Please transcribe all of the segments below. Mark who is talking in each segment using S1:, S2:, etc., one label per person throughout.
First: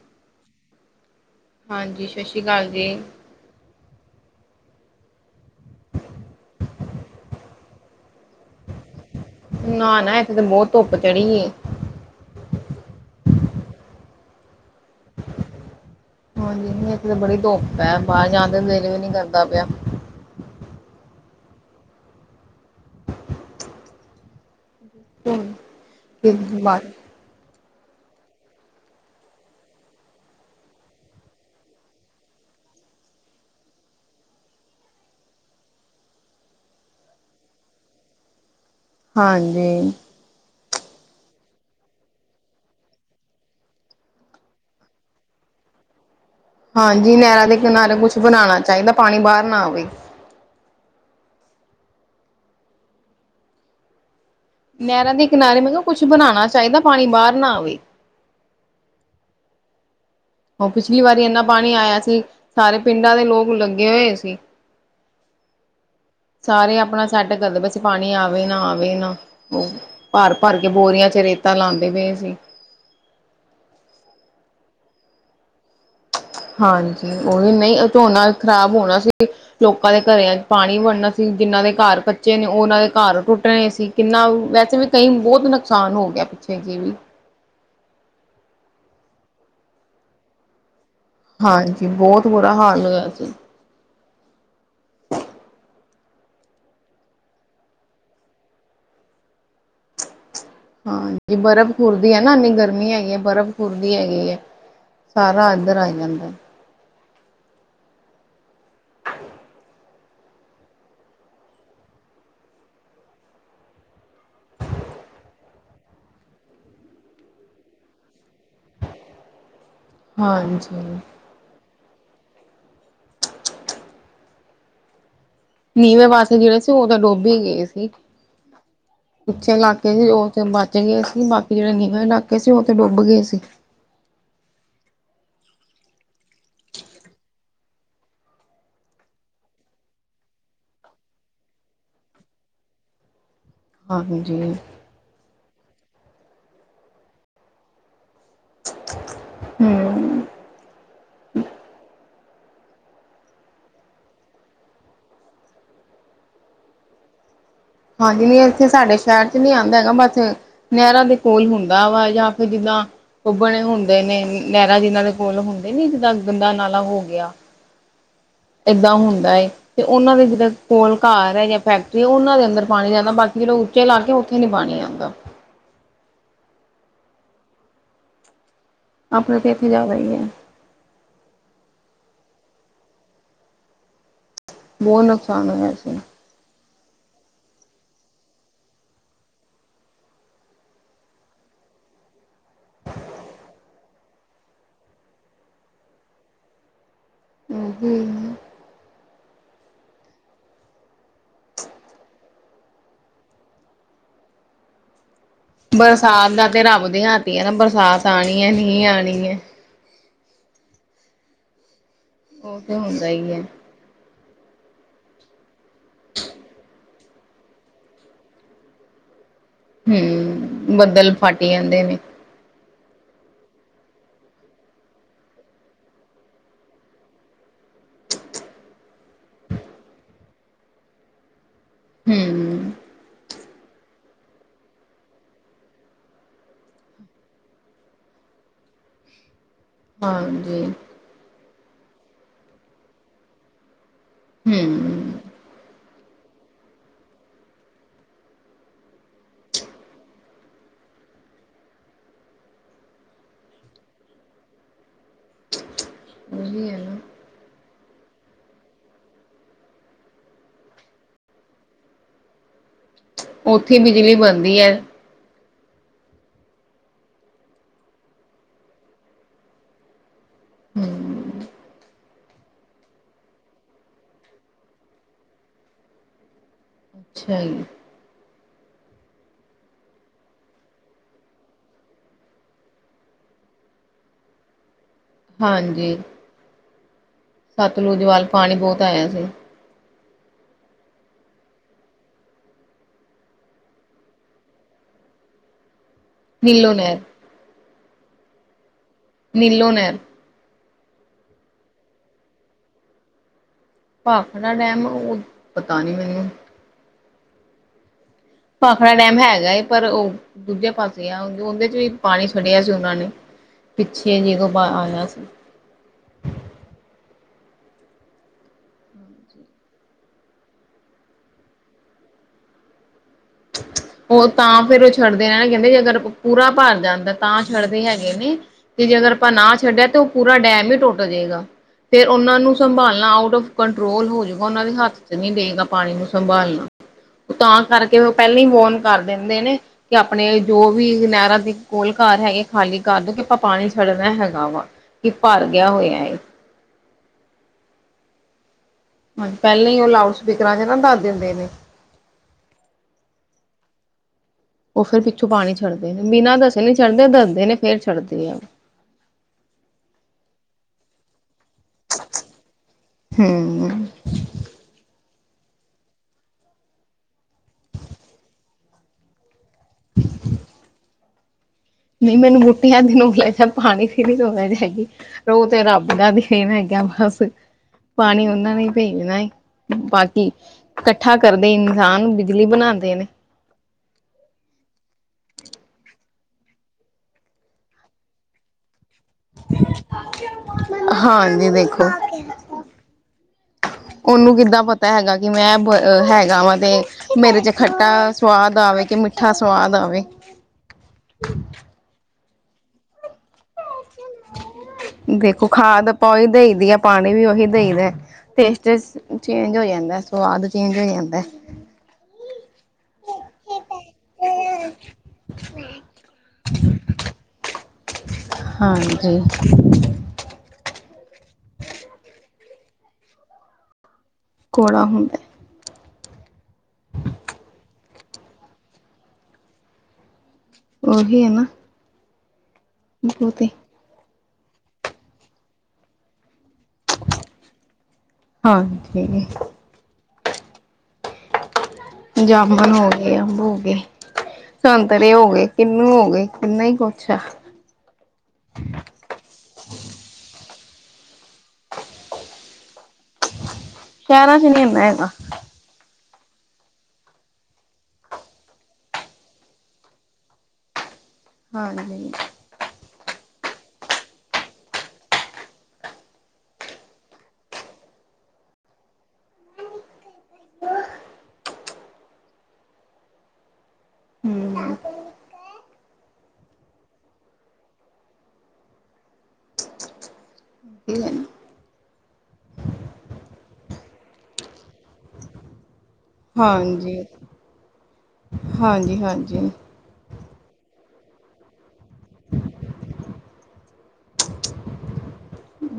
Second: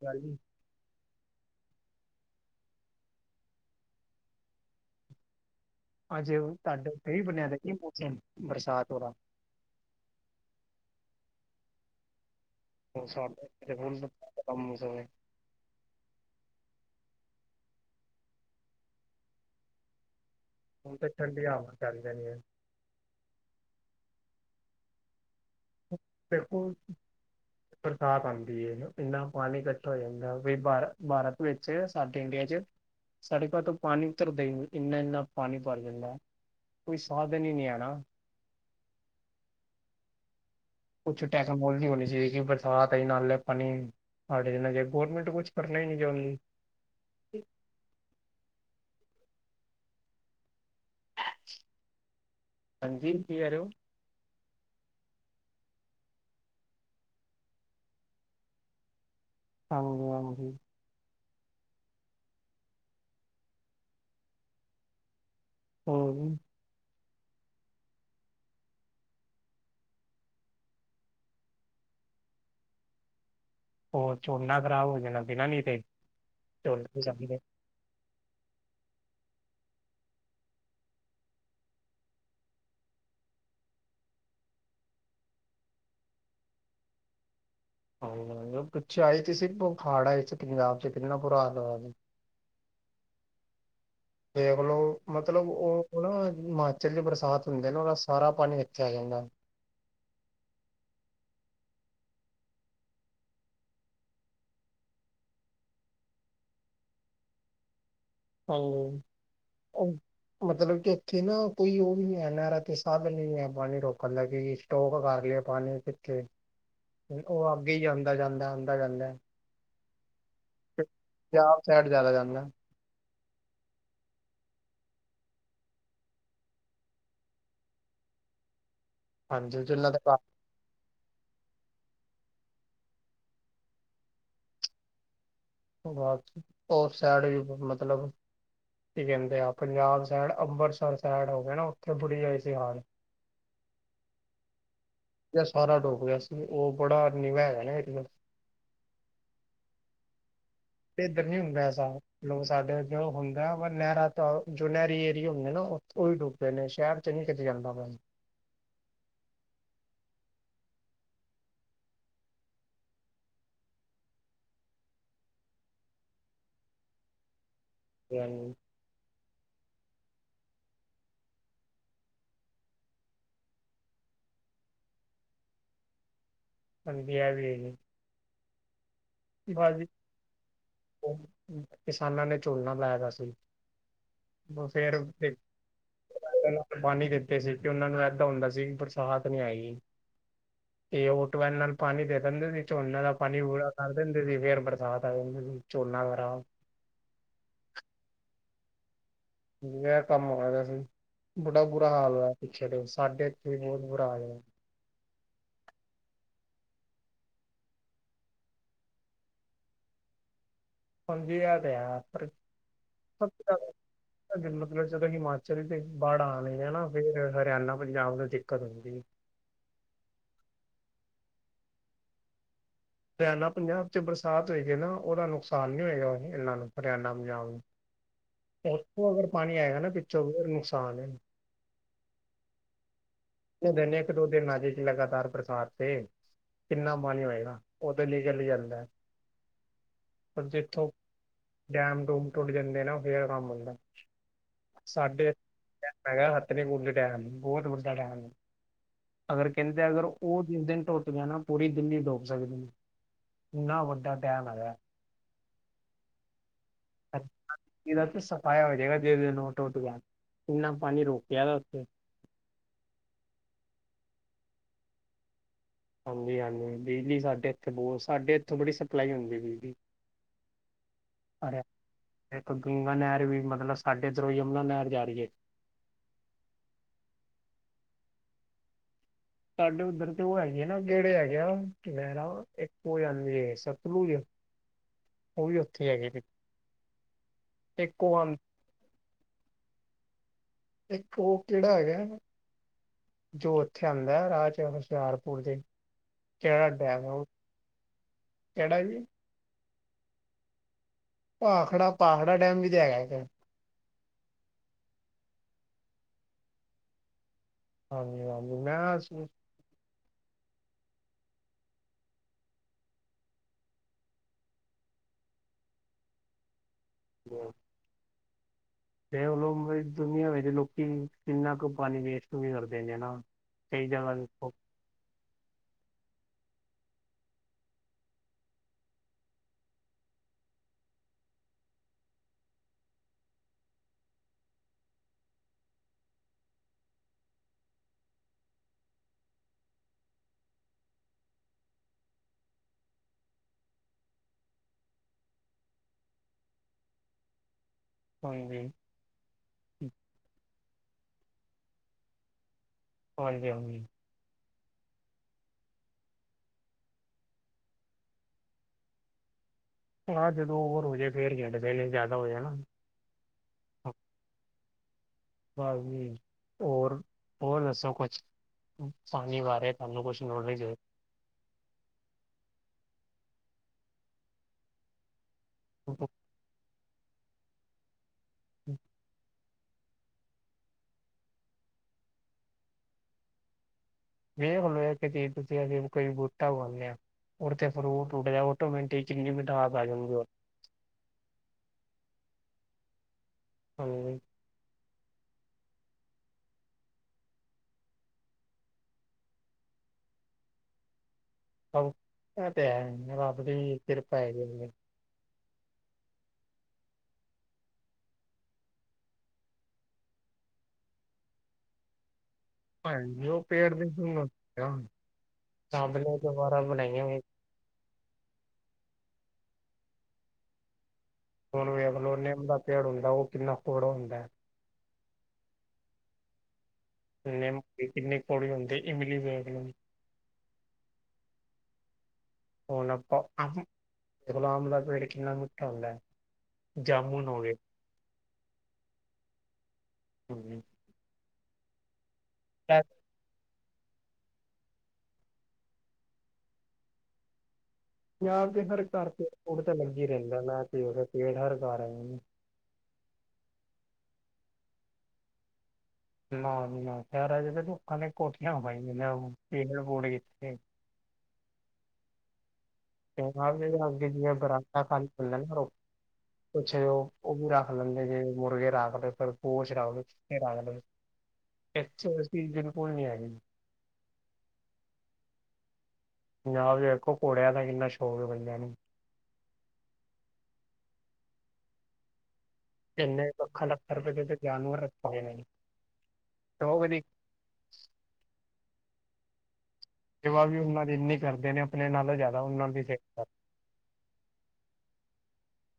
S1: ਜਲ ਜੀ।
S2: ਹਾਂਜੀ ਸਸੀ ਕਾਲ ਜੀ।
S1: ਅੱਜ ਤੁਆਡੇ ਕੀ ਬਨੇਆ ਜੇ ਕੀ ਮੌਸਮ ਬਰਸਾਤ ਹੋਰਾ
S2: ਨਾ-ਨਾ ਏਥੇ ਤਾਂ ਬਹੁ ਧੁੱਪ ਚੜੀ ਏ।
S1: ਹੁਨ ਸਰ ਤੇ ਹੁਨ ਦਾ ਮੌਸਮ ਏ।
S2: ਹਾਂਜੀ ਨਈ ਏਥੇ ਤਾਂ ਬੜੀ ਧੁੱਪ ਐ ਬਾਰ ਜਾਨ ਤੇ ਦਿਲ ਵੀ ਨੀ ਕਰਦਾ ਪਿਆ।
S1: ਹੁਨ ਤਾਂ ਠੰਡੀ ਹਵਾ ਚੱਲ ਜਾਨੀ ਐ।
S2: ਤੁਮ
S1: ਦੇਖੋ ਬਰਸਾਤ ਆਂਦੀ ਐ ਇੰਨਾ ਪਾਣੀ ਕੱਠਾ ਹੋ ਜਾਂਦਾ ਵੀ ਬਾਰ ਬਾਰਤ ਵਿੱਚ ਸਾਡੇ ਇੰਡੀਆ ਚ। ਸੜਕਾਂ ਤੋਂ ਪਾਨੀ ਉਤਰਦਾ ਈ ਨੀ ਇੰਨਾ-ਇੰਨਾ ਪਾਨੀ ਭਰ ਜਾਂਦਾ। ਕੋਈ ਸਾਧਨ ਈ ਨੀ ਆਨਾ।
S2: ਹਾਂਜੀ।
S1: ਕੁਛ ਟੈਕਨੋਲੋਜੀ ਹੋਨੀ ਚਾਈਦੀ ਕੇ ਬਰਸਾਤ ਆਈ ਨਾਲੇ ਪਾਨੀ ਆ ਦੇਖ਼ ਲੇ ਜੇ ਗੌਰਮਿੰਟ ਕੁਛ ਕਰਨਾ ਈ ਨੀ ਚੌਂਦੀ।
S2: ਹਾਂਜੀ ਨੈਰਾਂ ਦੇ ਕਿਨਾਰੇ ਕੁਛ ਬਨਾਨਾ ਚਾਈਦਾ ਪਾਨੀ ਬਾਰ ਨਾ ਆਵੇ।
S1: ਹਾਂਜੀ, ਕੀ ਕੈ ਰਏ ਓ?
S2: ਨੈਰਾਂ ਦੇ ਕਿਨਾਰੇ ਮਤਲਬ ਕੁਛ ਬਨਾਨਾ ਚਾਈਦਾ ਪਾਨੀ ਬਾਰ ਨਾ ਆਵੇ।
S1: ਆਹੋ-ਆਹੋ।
S2: ਉਹ ਪਿਛਲੀ ਵਾਰੀ ਇੰਨਾ ਪਾਣੀ ਆਇਆ ਸੀ। ਸਾਰੇ ਪਿੰਡਾਂ ਦੇ ਲੋਕ ਲੱਗੇ ਹੋਏ ਸੀ। [inaudible]
S1: ਅ ਹੂੰ
S2: ਸਾਰੇ ਆਪਣਾ ਸੈੱਟ ਕਰਦੇ ਬੈਸੇ ਪਾਣੀ ਆਵੇ ਨਾ ਆਵੇ ਨਾ। ਉਹ ਭਰ-ਭਰ ਕੇ ਬੋਰੀਆਂ ਚ ਰੇਤਾ ਲਾਂਦੇ ਪਏ ਸੀ।
S1: ਉਹ ਝੋਨਾ ਖਰਾਬ ਹੋ ਜਾਣਾ ਸੀ ਨੀ ਤੇ।
S2: ਹਾਂਜੀ, ਉਹੀ ਵੀ ਨਹੀਂ ਝੋਨਾ ਖ਼ਰਾਬ ਹੋਣਾ ਸੀ। ਲੋਕਾਂ ਦੇ ਘਰਿਆਂ ਚ ਪਾਣੀ ਵੰਣਨਾ ਸੀ। ਜਿਹਨਾਂ ਦੇ ਘਰ ਕੱਚੇ ਨੇ ਉਹਨਾਂ ਦੇ ਘਰ ਟੁੱਟਣੇ ਸੀ। ਕਿੰਨਾ ਵੈਸੇ ਵੀ ਕਈ ਬਹੁਤ ਨੁਕਸਾਨ ਹੋ ਗਿਆ। ਪਿੱਛੇ ਜੇ ਵੀ
S1: ਪਿੱਛੇ ਆਏ ਤਾਂ ਸੀ। ਫ ਹਾੜ ਆਏ ਸੀ ਪੰਜਾਬ
S2: ਹਾਂਜੀ, ਬਹੁਤ ਬੁਰਾ ਹਾਲ ਹੋਇਆ ਸੀ।
S1: ਵੇਖਲੋਂ ਮਤਲਬ, ਉਹ -ਉਹ ਨਾ ਹਿਮਾਚਲ ' ਬਰਸਾਤ ਹੁੰਦੇ ਨਾ, ਉਹਦਾ ਸਾਰਾ ਪਾਣੀ ਇਥੇ ਆ ਜਾਂਦਾ।
S2: ਹਾਂ। ਜ ਬਰਫ਼ ਖੁਰਦੀ ਹੈ। ਨਾ ਇੰਨੀ ਗਰਮੀ ਹੈਗੀ ਸਾਰਾ ਇੱਧਰ ਆਈ ਜਾਂਦਾ।
S1: ਹਾਂਜੀ। ਮਤਲਬ ਕਿ ਇੱਥੇ ਨਾ ਕੋਈ ਉਹ ਵੀ ਨੀ ਹੈ, ਨਹਿਰ ਤੇ ਸਾਧਨ ਨਈ ਹੈ। ਪਾਣੀ ਰੋਕਣ ਲੱਗੇ ਟੋਕ ਖਾ ਗਈ, ਪਾਣੀ ਕਿੱਥੇ। ਉਹ ਅੱਗੇ ਹੀ ਜਾਂਦਾ- ਜਾਂਦਾ, ਆਂਦਾ ਜਾਂਦਾ।
S2: ਹਾਂਜੀ।
S1: ਬਿਆਸ ਸਾਈਡ ਜ਼ਿਆਦਾ ਜਾਂਦਾ।
S2: ਨੀਵੇਂ ਪਾਸੇ ਜਿਹੜੇ ਸੀ। ਉਹ ਤਾਂ ਡੁਬ ਈ ਗਏ ਸੀ। ਉਚੇ
S1: ਹਾਂਜੀ ਜਿੰਨਾ
S2: ਲਾਕੇ ਸੀ
S1: ਤੱਕ
S2: ਉਹਥੇ ਬਚ ਗਏ ਸੀ। ਬਾਕੀ ਜਿਹੜੇ ਨੀਵੇਂ ਲਾਕੇ ਸੀ। ਉਹਥੇ ਡੁੱਬ ਗਏ ਸੀ।
S1: ਹੋਰ ਸੈਡ ਵੀ ਮਤਲਬ ਕੀ ਕਹਿੰਦੇ ਆ। ਪੰਜਾਬ ਸਇਡ ਅੰਮ੍ਰਿਤਸਰ ਸਇਡ ਹੋਗੇ ਨਾ। ਉਥੇ ਬੁਰੀ ਜ ਸੀ ਹਾਲ
S2: ਹਾਂਜੀ।
S1: ਸਾਰਾ ਡੁੱਬ ਗਿਆ ਸੀ। ਉਹ ਬੜਾ ਨਿਵਾ ਹਿਗਾ ਆ ਨਾ ਏਰੀਆ।
S2: ਹੂੰ।
S1: ਇੱਧਰ ਨੀ ਹੁੰਦਾ। ਐਸਾ। ਲੋ ਸਾਡੇ ਅੱਗੇ ਹੁੰਦਾ ਵ, ਨਹਿਰਾਂ ਤੋਂ ਜੋ ਨਹਿਰੀ ਏਰੀਏ ਹੁੰਦੇ ਨਾ। ਉ ਡੁਬ ਨੇ ਸ਼ਹਿਰ ਚ ਨੀ ਕਿਤੇ ਜਾਂਦਾ ਪੈ।
S2: ਹਾਂਜੀ, ਨਹੀਂ ਇੱਥੇ ਸਾਡੇ ਸ਼ਹਿਰ ਚ, ਨਹੀਂ ਆਂਦਾ ਹੈਗਾ। ਬਸ ਨਹਿਰਾਂ ਦੇ ਕੋਲ ਹੁੰਦਾ ਵਾ। ਜਾਂ ਫਿਰ ਜਿੱਦਾਂ ਉਹ ਬਣੇ ਹੁੰਦੇ ਨੇ, ਨਹਿਰਾਂ ਜਿਨਾਂ ਦੇ ਕੋਲ ਹੁੰਦੇ ਨੀ। ਜਿੱਦਾਂ ਗੰਦਾ ਨਾਲਾ ਹੋ ਗਿਆ।
S1: ਅਤੇ [unintelligible]
S2: ਏਦਾਂ ਹੁੰਦਾ ਏ। ਤੇ ਉਹਨਾਂ ਦੇ ਜਿਹੜੇ ਕੋਲ ਘਰ ਜਾਂ ਫੈਕਟਰੀ ਉਹਨਾਂ ਦੇ ਅੰਦਰ ਪਾਣੀ ਜਾਂਦਾ। ਬਾਕੀ ਜਿਹੜੋਂ ਜੇ ਲਾਗੇ ਉੱਥੇ ਨੀ ਪਾਣੀ ਆਂਦਾ।
S1: ਹ ਬ ਆ ਵੀ [unintelligible]
S2: ਆਪਣੇ ਤਾਂ ਇੱਥੇ
S1: ਬਾਜੀ
S2: ਜ਼ਿਆਦਾ ਹੀ ਆ।
S1: ਕਿਸਾਨਾਂ ਨੇ ਝੋਨਾ ਲਾਇਆ ਵਾ ਸੀ। ਉਹ ਫੇਰ
S2: ਬਹੁਤ ਨੁਕਸਾਨ ਹੋਇਆ ਸੀ
S1: ਪਹਿਲਾਂ ਤਾਂ ਪਾਣੀ ਦਿੱਤੇ ਸੀ। ਕਿ ਉਹਨਾਂ ਨੂੰ ਇੱਦਾਂ ਸੀ ਬਰਾਸਤ ਨੀ ਆਈ ਗੀ। ਇਹ ਓਟ ਵੈਣ ਨਾਲ ਪਾਣੀ ਦੇ ਦਿੰਦੇ ਸੀ। ਝੋਨਾ ਦਾ ਪਾਣੀ ਪੂਰਾ ਕਰ ਦਿੰਦੇ ਸੀ। ਫੇਰ ਬਰਸਾਤ ਆ ਜਾਂਦੀ ਸੀ। ਝੋਨਾ ਖਰਾਬ
S2: ਊ ਹੂੰ
S1: ਜੇ ਕੰਮ ਹੋਇਆ ਵਾ ਸੀ। ਬੜਾ ਬੁਰਾ ਹਾਲ ਹੋਇਆ। ਪਿੱਛੇ ਤੋਂ ਸਾਡੇ ਇੱਥੇ ਵੀ ਬਹੁਤ ਬੁਰਾ ਹਾਲ ਹੋਇਆ।
S2: ਬਰਸਾਤ ਦਾ ਤੇ ਰੱਬ ਦੀ ਹੱਥ ਆ ਨਾ ਬਰਸਾਤ ਆਣੀ ਏ ਨੀ ਆਣੀ ਏ।
S1: ਪੰਜ ਹਜ਼ਾਰ
S2: ਉਹ ਤੇ ਹੁੰਦਾ ਹੀ ਹੈ
S1: [unintelligible] ਮਤਲਬ ਜਦੋਂ ਹਿਮਾਚਲ ਦੇ ਬੜ [unintelligible] ਆ ਨਾ ਫੇਰ ਹਰਿਆਣਾ ਪੰਜਾਬ ਨੂੰ ਦਿੱਕਤ ਹੁੰਦੀ
S2: ਹੂੰ, ਬੱਦਲ ਫਟ ਜਾਂਦੇ ਨੇ।
S1: ਹਰਿਆਣਾ ਪੰਜਾਬ ਚ ਬਰਸਾਤ ਹੋਏਗੀ ਨਾ ਉਹਦਾ ਨੁਕਸਾਨ ਨਹੀਂ ਹੋਏਗਾ ਇਹਨਾਂ ਨੂੰ ਹਰਿਆਣਾ ਪੰਜਾਬ ਨੂੰ। ਉੱਥੋਂ ਅਗਰ ਪਾਣੀ ਆਏਗਾ ਨਾ ਪਿੱਛੋਂ ਦੀ ਊ ਨੁਕਸਾਨ ਐ।
S2: ਹੁੰ।
S1: ਦਿਨ ਇੱਕ, ਦੋ ਦਿਨ ਆਜੇ ਚ ਲਗਾਤਾਰ ਬਰਸਾਤ ਤੇ ਕਿੰਨਾ ਪਾਣੀ ਹੋਏਗਾ ਉਹਦੇ ਲਈ ਚੱਲ ਜਾਂਦਾ ਐ। ਪਰ
S2: ਹਾਂਜੀ
S1: ਜਿੱਥੋਂ ਡੈਮ-ਡੂਮ ਟੁੱਟ ਜਾਂਦੇ ਨਾ ਉਹ ਫੇਰ ਐ ਕੰਮ ਹੁੰਦਾ ਐ।
S2: ਹਮ
S1: ਸਾਡੇ ਡੈਮ ਹੈਗਾ ਹਥਨੀਕੁੰਡ ਡੈਮ ਬਹੁਤ ਵੱਡਾ ਡੈਮ ਐ। ਅਗਰ ਕਹਿੰਦੇ ਅਗਰ ਉਹ ਜਿਸ ਦਿਨ ਟੁੱਟ ਗਿਆ ਨਾ, ਪੂਰੀ ਦਿੱਲੀ ਡੁੱਬ ਸਕਦੀ ਐ। ਇੰਨਾ ਵੱਡਾ ਡੈਮ ਹੈਗਾ।
S2: ਉਹੀ ਐ ਨਾ।
S1: ਸਫਾਇਆ ਹੋ ਜਾਏਗਾ ਜਿਸ ਦਿਨ ਊ ਟੁੱਟ ਗਿਆ, ਕਿੰਨਾ ਪਾਣੀ ਰੋਕਿਆ ਉੱਥੇ
S2: ਉੱਥੇ ਈ ਬਿਜਲੀ ਬਣਦੀ ਐ।
S1: ਹਾਂਜੀ-ਹਾਂਜੀ, ਬਿਜਲੀ ਸਾਡੇ ਇੱਥੇ ਬਹੁਤ, ਸਾਡੇ ਇੱਥੋਂ ਬੜੀ ਸਪਲਾਈ ਹੁੰਦੀ ਬਿਜਲੀ
S2: ਹਮ
S1: ਇੱਕ ਗੰਗਾ ਨੇਰ ਵੀ ਮਤਲਬ ਸਾਡੇ ਇੱਧਰੋਂ ਯਮੁਨਾ ਨੇਰ ਜਾ ਰਹੀ ਏ।
S2: ਅੱਛਾ ਈ।
S1: ਸਾਡੇ ਉੱਧਰ ਤੇ ਉਹ ਹੈਗੇ ਆ ਨਾ ਕਿਹੜੇ ਹੈਗੇ ਆ ਨੇਰਾ, ਇੱਕ ਓ ਜਾਂਦੀ ਏ ਸਤਲੁਜ। ਉਹ ਵੀ ਉੱਥੇ
S2: ਹਾਂਜੀ,
S1: ਹੈਗੇ ਨੇ
S2: ਸਤਲੁਜ
S1: ਇੱਕ ਉਹ
S2: ਵੱਲ
S1: ਆਂਦ
S2: ਪਾਣੀ ਬਹੁਤ ਆਇਆ ਸੀ।
S1: ਇੱਕ ਉਹ ਕਿਹੜਾ ਹੈਗਾ? ਜੋ ਉੱਥੇ ਆਂਦਾ ਰਾਹ ਚ ਹੁਸ਼ਿਆਰਪੁਰ ਦੇ ਕਿਹੜਾ
S2: ਨੀਲੋ ਨਹਿਰ
S1: ਡੈਮ ਐ ਉਹ, ਕਿਹੜਾ ਜੀ?
S2: ਨੀਲੋ ਨੈਰ।
S1: ਭਾਖੜਾ-ਭਾਖੜਾ ਡੈਮ ਵੀ ਤੇ ਹੈਗਾ ਐ ਇੱਕ
S2: ਭਾਖੜਾ ਡੈਮ ਉਹ ਪਤਾ ਨਹੀਂ ਮੈਨੂੰ
S1: ਹਾਂਜੀ-ਹਾਂਜੀ।
S2: ਭਾਖੜਾ ਡੈਮ ਹੈਗਾ ਏ ਪਰ ਉਹ ਦੂਜੇ ਪਾਸੇ ਆ ਔਂਦੇ ਚੋਂ ਵੀ ਪਾਣੀ ਛੱੜਿਆ ਸੀ ਉਹਨਾਂ ਨੇ ਪਿੱਛੇ ਜੀ ਕੋ ਬਾ ਆਣਾ ਸੀ।
S1: ਜੀ। ਦੇਖਲੋ ਵ ਦੁਨੀਆਂ ਵਿੱਚ ਲੋਕੀ ਕਿੰਨਾ ਕੁ ਪਾਣੀ ਵੇਸਟ ਵੀ ਕਰਦੇ ਨੇ ਨਾ। ਕਈ ਜਗ੍ਹਾ
S2: ਉਹ
S1: ਦੇਖੋ
S2: ਤਾਂ ਫੇਰ ਓ ਛੱਡਦੇ ਨੇ ਕਹਿੰਦੇ ਜੇ ਅਗਰ ਪੂਰਾ ਪਾਰ ਜਾਂਦਾ ਤਾਂ ਛੱਡਦੇ ਹੈਗੇ ਨੇ। ਤੇ ਜੇ ਅਗਰ ਆਪਾਂ ਨਾ ਛੱਡਿਆ ਤਾਂ ਉਹ ਪੂਰਾ ਡੈਮ ਈ ਟੁੱਟ ਜਾਏਗਾ। ਫੇਰ ਉਹਨਾਂ ਨੂੰ ਸੰਭਾਲਣਾ ਆਊਟ ਆਫ ਕੰਟਰੋਲ ਹੋਜੂਗਾ, ਉਹਨਾਂ ਦੇ ਹੱਥ ਚ ਨਹੀਂ ਰਹੇ ਗਾ ਪਾਣੀ ਨੂੰ ਸੰਭਾਲਣਾ। ਉਹ ਤਾਂ ਕਰਕੇ ਉਹ ਪਹਿਲਾਂ ਹੀ ਵੋਨ ਕਰ ਦਿੰਦੇ ਨੇ। ਕਿ ਆਪਣੇ ਜੋ ਵੀ ਨਹਿਰਾਂ ਦੇ ਕੋਲ ਕਰ ਹੈਗੇ, ਖਾਲੀ ਕਰਦੋ ਕਿ ਆਪਾਂ ਪਾਣੀ ਛੱਡਨਾ ਹੈਗਾ ਵਾ। ਕਿ ਪਾਰ ਗਿਆ ਹੋਇਆ ਐ।
S1: ਹਾਂਜੀ।
S2: ਹਾਂਜੀ, ਪਹਿਲਾਂ ਹੀ ਉਹ ਲਾਊਡ ਸਪੀਕਰਾਂ ਚ ਨਾ ਦੱਸ ਦਿੰਦੇ ਨੇ।
S1: ਹਾਂਜੀ-ਹਾਂਜੀ।
S2: ਉਹ ਫੇਰ ਪਿੱਛੋਂ ਪਾਣੀ ਛੱਡਦੇ ਨੇ ਬਿਨਾਂ ਦੱਸੇ ਨਹੀਂ ਛੱਡਦੇ, ਦੱਸਦੇ ਨੇ ਫੇਰ ਛੱਡਦੇ ਆ।
S1: ਹਾਂ ਜਦੋਂ ਓਵਰ ਹੋ ਜੇ ਫੇਰ [unintelligible] ਦੇ ਨੇ ਜ਼ਿਆਦਾ ਹੋ ਜੇ ਨਾ।
S2: ਹੂੰ
S1: ਕਾਲ ਜੀ ਹੋਰ ਹੋਰ ਦੱਸੋ ਕੁਛ ਪਾਣੀ ਵਾਰ ਹੈ [unintelligible]
S2: ਨਹੀਂ ਮੈਨੂੰ ਗੁਟੀਆਂ ਦੀ ਨੋਲ ਲੈ ਜਾ ਪਾਣੀ ਫ ਨੀ ਲੋਣਾ ਚਗੀ ਰੋ ਤੇ ਰੱਬ ਦਾ ਦੀ [unintelligible] [unintelligible] ਹੈਗਾ ਬੱਸ ਪਾਣੀ ਉਹਨਾਂ ਨੇ ਭੇਜਣਾ ਏ ਬਾਕੀ ਕੱਠਾ ਕਰਦੇ ਇਨਸਾਨ ਬਿਜਲੀ ਬਣਾਂਦੇ ਨੇ
S1: ਵੇਖ ਲੋ ਇਕ ਚੀ ਤੁਸੀਂ ਅਸੀਂ ਕੋਈ ਬੂਟਾ ਉਗਾਉਨੇ ਆ ਉਤੇ ਫਰੂਟ ਉੱਡ ਜਾ [unintelligible]
S2: ਹਾਂਜੀ ਦੇਖੋ ਉਹਨੂੰ ਕਿੱਦਾਂ ਪਤਾ ਹੈਗਾ ਕਿ ਮੈਂ ਬ ਹੈਗਾ ਵਾ ਤੇ ਮੇਰੇ ਚ ਖੱਟਾ ਸਵਾਦ ਆਵੇ ਕਿ ਮਿੱਠਾ ਸਵਾਦ ਆਵੇ
S1: [unintelligible] ਐਹ ਤੇ ਹੈ ਰੱਬ ਦੀ ਕਿਰਪਾ ਹੈਗੀ ਮੇ
S2: ਦੇਖੋ ਖਾ਼ਦ ਆਪਾਂ ਉਹੀ ਦੇਈ ਦੀ ਐ ਪਾਣੀ ਵੀ ਓਹੀ ਦੇਈ ਦਾ ਐ ਟੇਸਟੇਸ ਚੇਂਜ ਹੋ ਜਾਂਦਾ ਐ ਸਵਾਦ ਚੇਂਜ ਹੋ ਜਾਂਦਾ ਐ
S1: [unintelligible]
S2: ਹਾਂਜੀ
S1: ਹੁਣ ਵੇਖ਼ ਲੋ ਨਿੰਮ ਦਾ ਪੇੜ ਹੁੰਦਾ ਉਹ ਕਿੰਨਾ ਕੌੜਾ ਹੁੰਦਾ ਐ
S2: ਕੌੜਾ ਹੁੰਦ
S1: ਨਿੰਮ ਕਿੰ ਕਿੰਨੀ ਕੌੜੀ ਹੁੰਦੀ ਇਮਲੀ ਵੇਖ ਲੋ
S2: ਉਹੀ ਹੈ ਨਾ
S1: ਹੁਣ ਆਪਾਂ
S2: ਬਹੁਤੇ
S1: ਦੇਖਲੋ ਆਮ ਦਾ ਪੇੜ ਕਿੰਨਾ ਮਿੱਠਾ ਹੁੰਦਾ ਐ ਜਾਮੁਨ ਹੋ ਗੇ
S2: ਹਾਂ ਜੀ
S1: ਹੂੰ
S2: ਜਾਮਣ ਹੋ [unintelligible] ਅੰਬ ਹੋ ਗੇ ਸੰਤਰੇ ਹੋ ਗੇ ਕਿੰਨੂੰ ਹੋ ਗਏ ਕਿੰਨਾ ਈ ਕੁੱਛ ਆ
S1: ਪੰਜਾਬ ਦੇ ਹਰ ਘਰ ਚ ਫੁੱਲ ਤੇ ਲਗਿਆ ਈ ਰਹਿੰਦਾ [unintelligible] ਪੇੜ ਹਰ ਘਰ
S2: ਸ਼ਹਿਰਾਂ ਚ ਨਹੀਂ ਏਨਾ ਹੈਗਾ
S1: ਨਾ ਜੀ ਨਾ ਸ਼ਹਿਰਾਂ ਚ ਤਾਂ ਲੋਕਾਂ ਨੇ ਕੋਠੀਆਂ ਪਾਈਆਂ ਹੋਈਆਂ [unintelligible] ਪੇੜ ਪੁੜ ਕਿੱਥੇ
S2: ਹਾਂ ਜੀ
S1: [unintelligible] ਕੁਛ ਏ ਉਹ ਉਹ ਵੀ ਰੱਖ ਲੈਂਦੇ ਜੇ ਮੁਰਗੇ ਰੱਖ ਲਏ ਖ਼ਰਗੋਸ਼ ਰੱਖ ਦੋ ਰੱਖਦੇ [unintelligible] ਇੱਥੇ ਇਹ ਚੀਜ਼ ਬਿਲਕੁਲ ਨਹੀਂ ਹੈਗੀ
S2: ਹੂੰ
S1: ਪੰਜਾਬ ਚ ਵੇਖੋ ਘੜਿਆਂ ਦਾ ਕਿੰਨਾ ਸ਼ੌਕ ਏ ਬੰਦਿਆ ਨੂੰ
S2: [unintelligible]
S1: ਕਿੰਨੇ ਲੱਖਾਂ ਲੱਖ ਰੁਪਏ ਦੇ ਜਾਨਵਰ ਰੱਖ਼ੇ ਨੇ ਸ਼ੌਕ
S2: ਹਾਂਜੀ
S1: ਦੀ
S2: ਹਾਂਜੀ ਹਾਂਜੀ
S1: ਸੇਵਾ ਵੀ ਉਹਨਾਂ ਦੀ ਇੰਨੀ ਕਰਦੇ ਨੇ ਆਪਣੇ ਨਾਲੋਂ ਜ਼ਿਆਦਾ ਉਹਨਾਂ ਦੀ ਸੇਵਾ ਕਰ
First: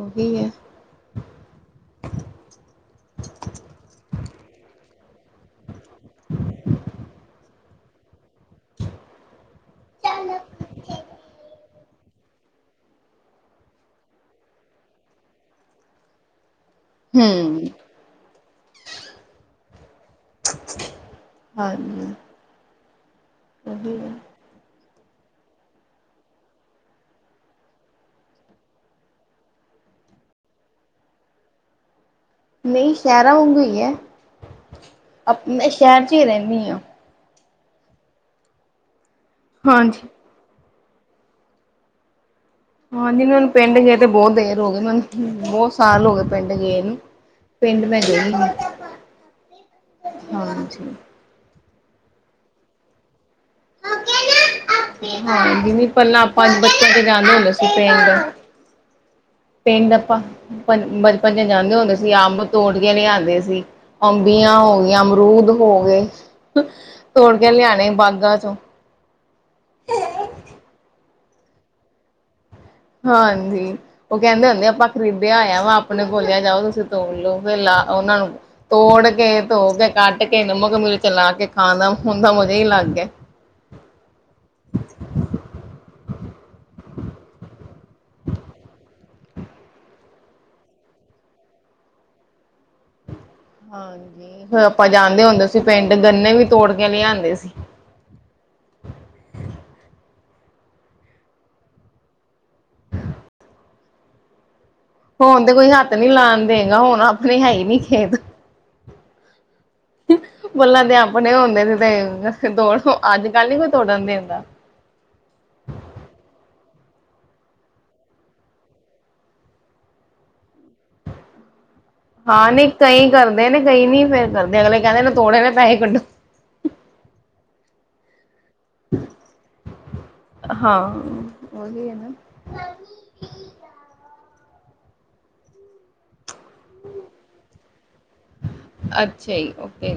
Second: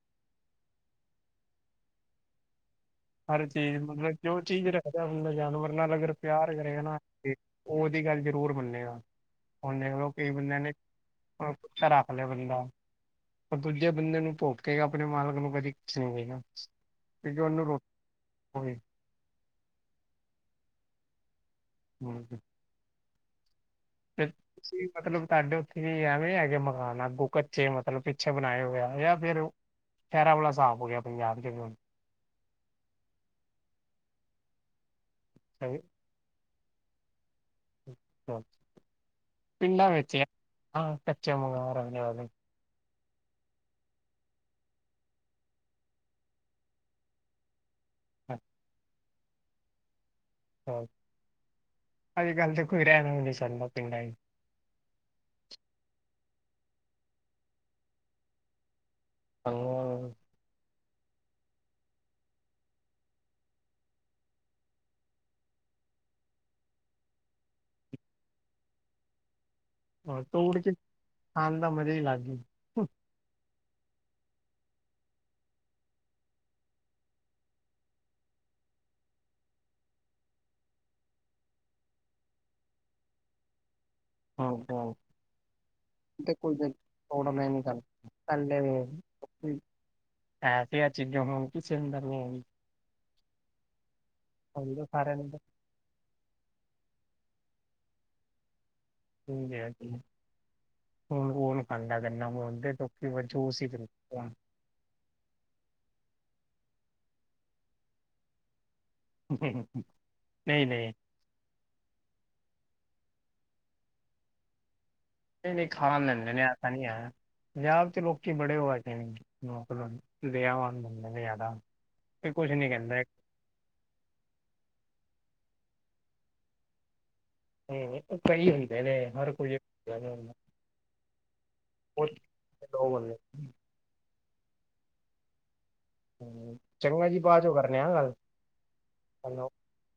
S2: ਉਹੀ ਹੈ
S1: ਹਰ ਚੀਜ਼ ਮਤਲਬ ਜੋ ਚੀਜ਼ ਰੱਖਦਾ ਜਾ ਬੰਦਾ ਜਾਨਵਰ ਨਾਲ ਅਗਰ ਪਿਆਰ ਕਰੇਗਾ ਨਾ ਉਹ ਉਹਦੀ ਗੱਲ ਜ਼ਰੂਰ ਮੰਨੇਗਾ ਹੁਣ ਦੇਖਲੋ ਕਈ ਬੰਦਿਆਂ ਨੇ ਹੁਣ ਕੁੱਤਾ ਰੱਖ ਲੇ ਬੰਦਾ ਉਹ ਦੂਜੇ ਬੰਦੇ ਨੂੰ ਭੋਕੇਗਾ ਆਪਣੇ ਮਾਲਕ ਨੂੰ ਕਦੀ ਕੁਛ ਨੀ ਕਹੇਗਾ ਕਿਉਂਕਿ ਉਹਨੂੰ
S2: ਹੂੰ
S1: ਰੋ [unintelligible]
S2: ਹਾਂ
S1: ਨਾਲ ਜੀ
S2: ਹੈ
S1: ਫੇਰ ਮਤਲਬ ਤੁਹਾਡੇ ਉੱਥੇ ਵੀ ਐਵੇਂ ਹੈਗੇ ਮਕਾਨ ਅੱਗੋ ਕੱਚੇ ਮਤਲਬ ਪਿੱਛੇ ਬਣਾਏ ਹੋਏ ਆ ਜਾਂ ਫਿਰ ਖੈਰਾਂ ਵੁਲਾ ਸਾਫ਼ ਹੋ ਗਿਆ ਪੰਜਾਬ 'ਚ ਹੁਣ।
S2: ਨਈ ਸ਼ਹਿਰਾਂ ਵਾਗੂ ਈ ਐ, ਆਪਣੇ
S1: ਸਹੀ,
S2: ਸ਼ਹਿਰ 'ਚ ਈ ਰੈਂਨੀ ਆ।
S1: ਪਿੰਡਾਂ
S2: ਹਾਂਜੀ
S1: ਵਿੱਚ ਕੱਚੇ
S2: ਹਾਂਜੀ ਮੈਨੂੰ ਪਿੰਡ ਗਏ ਤੇ ਬੋ ਦੇਰ ਹੋਗੀ ਮੈਂਨੂੰ ਬੋ ਸਾਲ ਹੋਗੇ ਪਿੰਡ ਗੇ ਨੂੰ। ਪਿੰਡ ਮੈਂ ਗਈ ਨੀ, ਹਾਂਜੀ।
S1: ਅੱਜ-ਕੱਲ ਦੇਖੋ ਕੋਈ ਰੈ ਵੀ ਨੀ ਸਕਦਾ ਪਿੰਡਾਂ।
S2: ਹਾਂ ਵੀ ਨੀ ਪੈਲਾ ਆਪਾਂ ਬਚਪਨ ਚ ਜਾਂਦੇ ਹੁੰਦੇ ਸੀ ਪਿੰਡ। ਪਿੰਡ ਆਪਾਂ ਬਚਪਨ 'ਚ ਜਾਂਦੇ ਹੁੰਦੇ ਸੀ ਅੰਬ ਤੋੜ ਕੇ ਲਿਆਂਦੇ ਸੀ। ਅੰਬੀਆਂ ਹੋਗੀਆਂ, ਅਮਰੂਦ ਹੋ ਗੇ, ਤੋੜ ਕੇ ਲਿਆਣੇ ਬਾਗ਼ਾਂ ਚੋਂ।
S1: ਹਾਂ ਤੋੜ ਕੇ ਖਾਣ ਦਾ ਮਜ਼ਾ ਈ ਲੱਗ ਏ।
S2: ਹਾਂਜੀ। ਓ ਕੈਂਦੇ ਹੁੰਦੇ ਆਪਾਂ ਖਰੀਦਿਆ ਹੋਇਆ ਵਾ ਆਪਣੇ ਬੋਲਿਆ ਜਾਓ ਤੁਸੀਂ ਤੋੜ ਲੋ ਫਿਰ ਲਾ ਉਨਾਂ ਨੂੰ ਤੋੜ ਕੇ, ਧੋ ਕੇ, ਕੱਟ ਕੇ ਨਮਕ, ਮਿਰਚ ਲਾ ਕੇ ਖਾਣ ਦਾ ਹੁੰਦਾ ਮਜ਼ਾ ਈ ਅਲੱਗ ਐ।
S1: [inaudible] ਕੋਈ ਤੋੜਨੇ ਨੀ [inaudible] ਐਸੀਆ ਆ ਚੀਜ਼ ਹੁਣ ਕਿਸੇ
S2: ਹਾਂਜੀ ਫਿਰ
S1: ਹੁਣ ਤਾਂ
S2: ਆਪਾਂ
S1: ਸਾਰਿਆਂ
S2: ਜਾਂਦੇ
S1: ਨੂੰ
S2: ਹੁੰਦੇ ਸੀ ਪਿੰਡ ਗੰਨੇ ਵੀ ਤੋੜ ਕੇ ਲਿਆਂਦੇ ਸੀ।
S1: ਉਂਝ ਹੈ ਕੀ। ਹੁਣ ਓ ਨੀ ਖਾਂਦਾ ਗੰਨਾ ਹੁਣ ਤੇ ਜੋਸ਼ ਈ ਪੀਂਦੇ ਆ।
S2: ਹੁਣ ਤੇ ਕੋਈ ਹੱਥ ਨੀ ਲਾਣ ਦੇਗਾ ਹੁਣ ਆਪਣੇ ਹੈ ਈ ਨੀ ਖੇਤ।
S1: ਨਈ-ਨਈ।
S2: ਹੁਣੇ ਹੁੰਦੇ ਸੀ ਤੇ ਤੋੜੋ ਅੱਜ-ਕੱਲ ਨੀ ਕੋਈ ਤੋੜਨ ਦਿੰਦਾ।
S1: ਨਈ-ਨਈ ਖਾ ਲੈਂਦੇ ਨੇ ਐ ਤਾਂ ਨੀ ਐ। ਪੰਜਾਬ ਤੇ ਲੋਕੀ ਬੜੇ ਓ ਹੈਗੇ ਨ ਮਤਲਬ ਦੇਆਵਾਨ ਬੰਦੇ ਨੇ ਜਿਆਦਾ‌।
S2: ਹਾਂ ਨਈ ਕਈ ਕਰਦੇ ਨੇ, ਕਈ ਨਈ ਫਿਰ ਕਰਦੇ ਅਗਲੇ ਕੈਂਦੇ ਨੇ ਤੋੜੇ ਨੇ ਪੈਹੇ ਕੱਢੋ।
S1: ਕਈ ਹੁੰਦੇ ਨੇ ਹਰ ਕੇਈ ਇਕ ਜੇਆ ਨੀ ਹੁੰਦਾ,
S2: ਹਾਂ ਉਹੀ ਹੈ
S1: ਕੋਈ
S2: ਨਾ
S1: ਦੋ ਬੰਦੇੇ। ਹੂੰ ਚੰਗਾ ਭਾਅਜੀ ਬਾਅਦ ਚੋਂ ਕਰਨੇ ਆ ਗੱਲ, ਹੈਲੋ।
S2: ਤੇ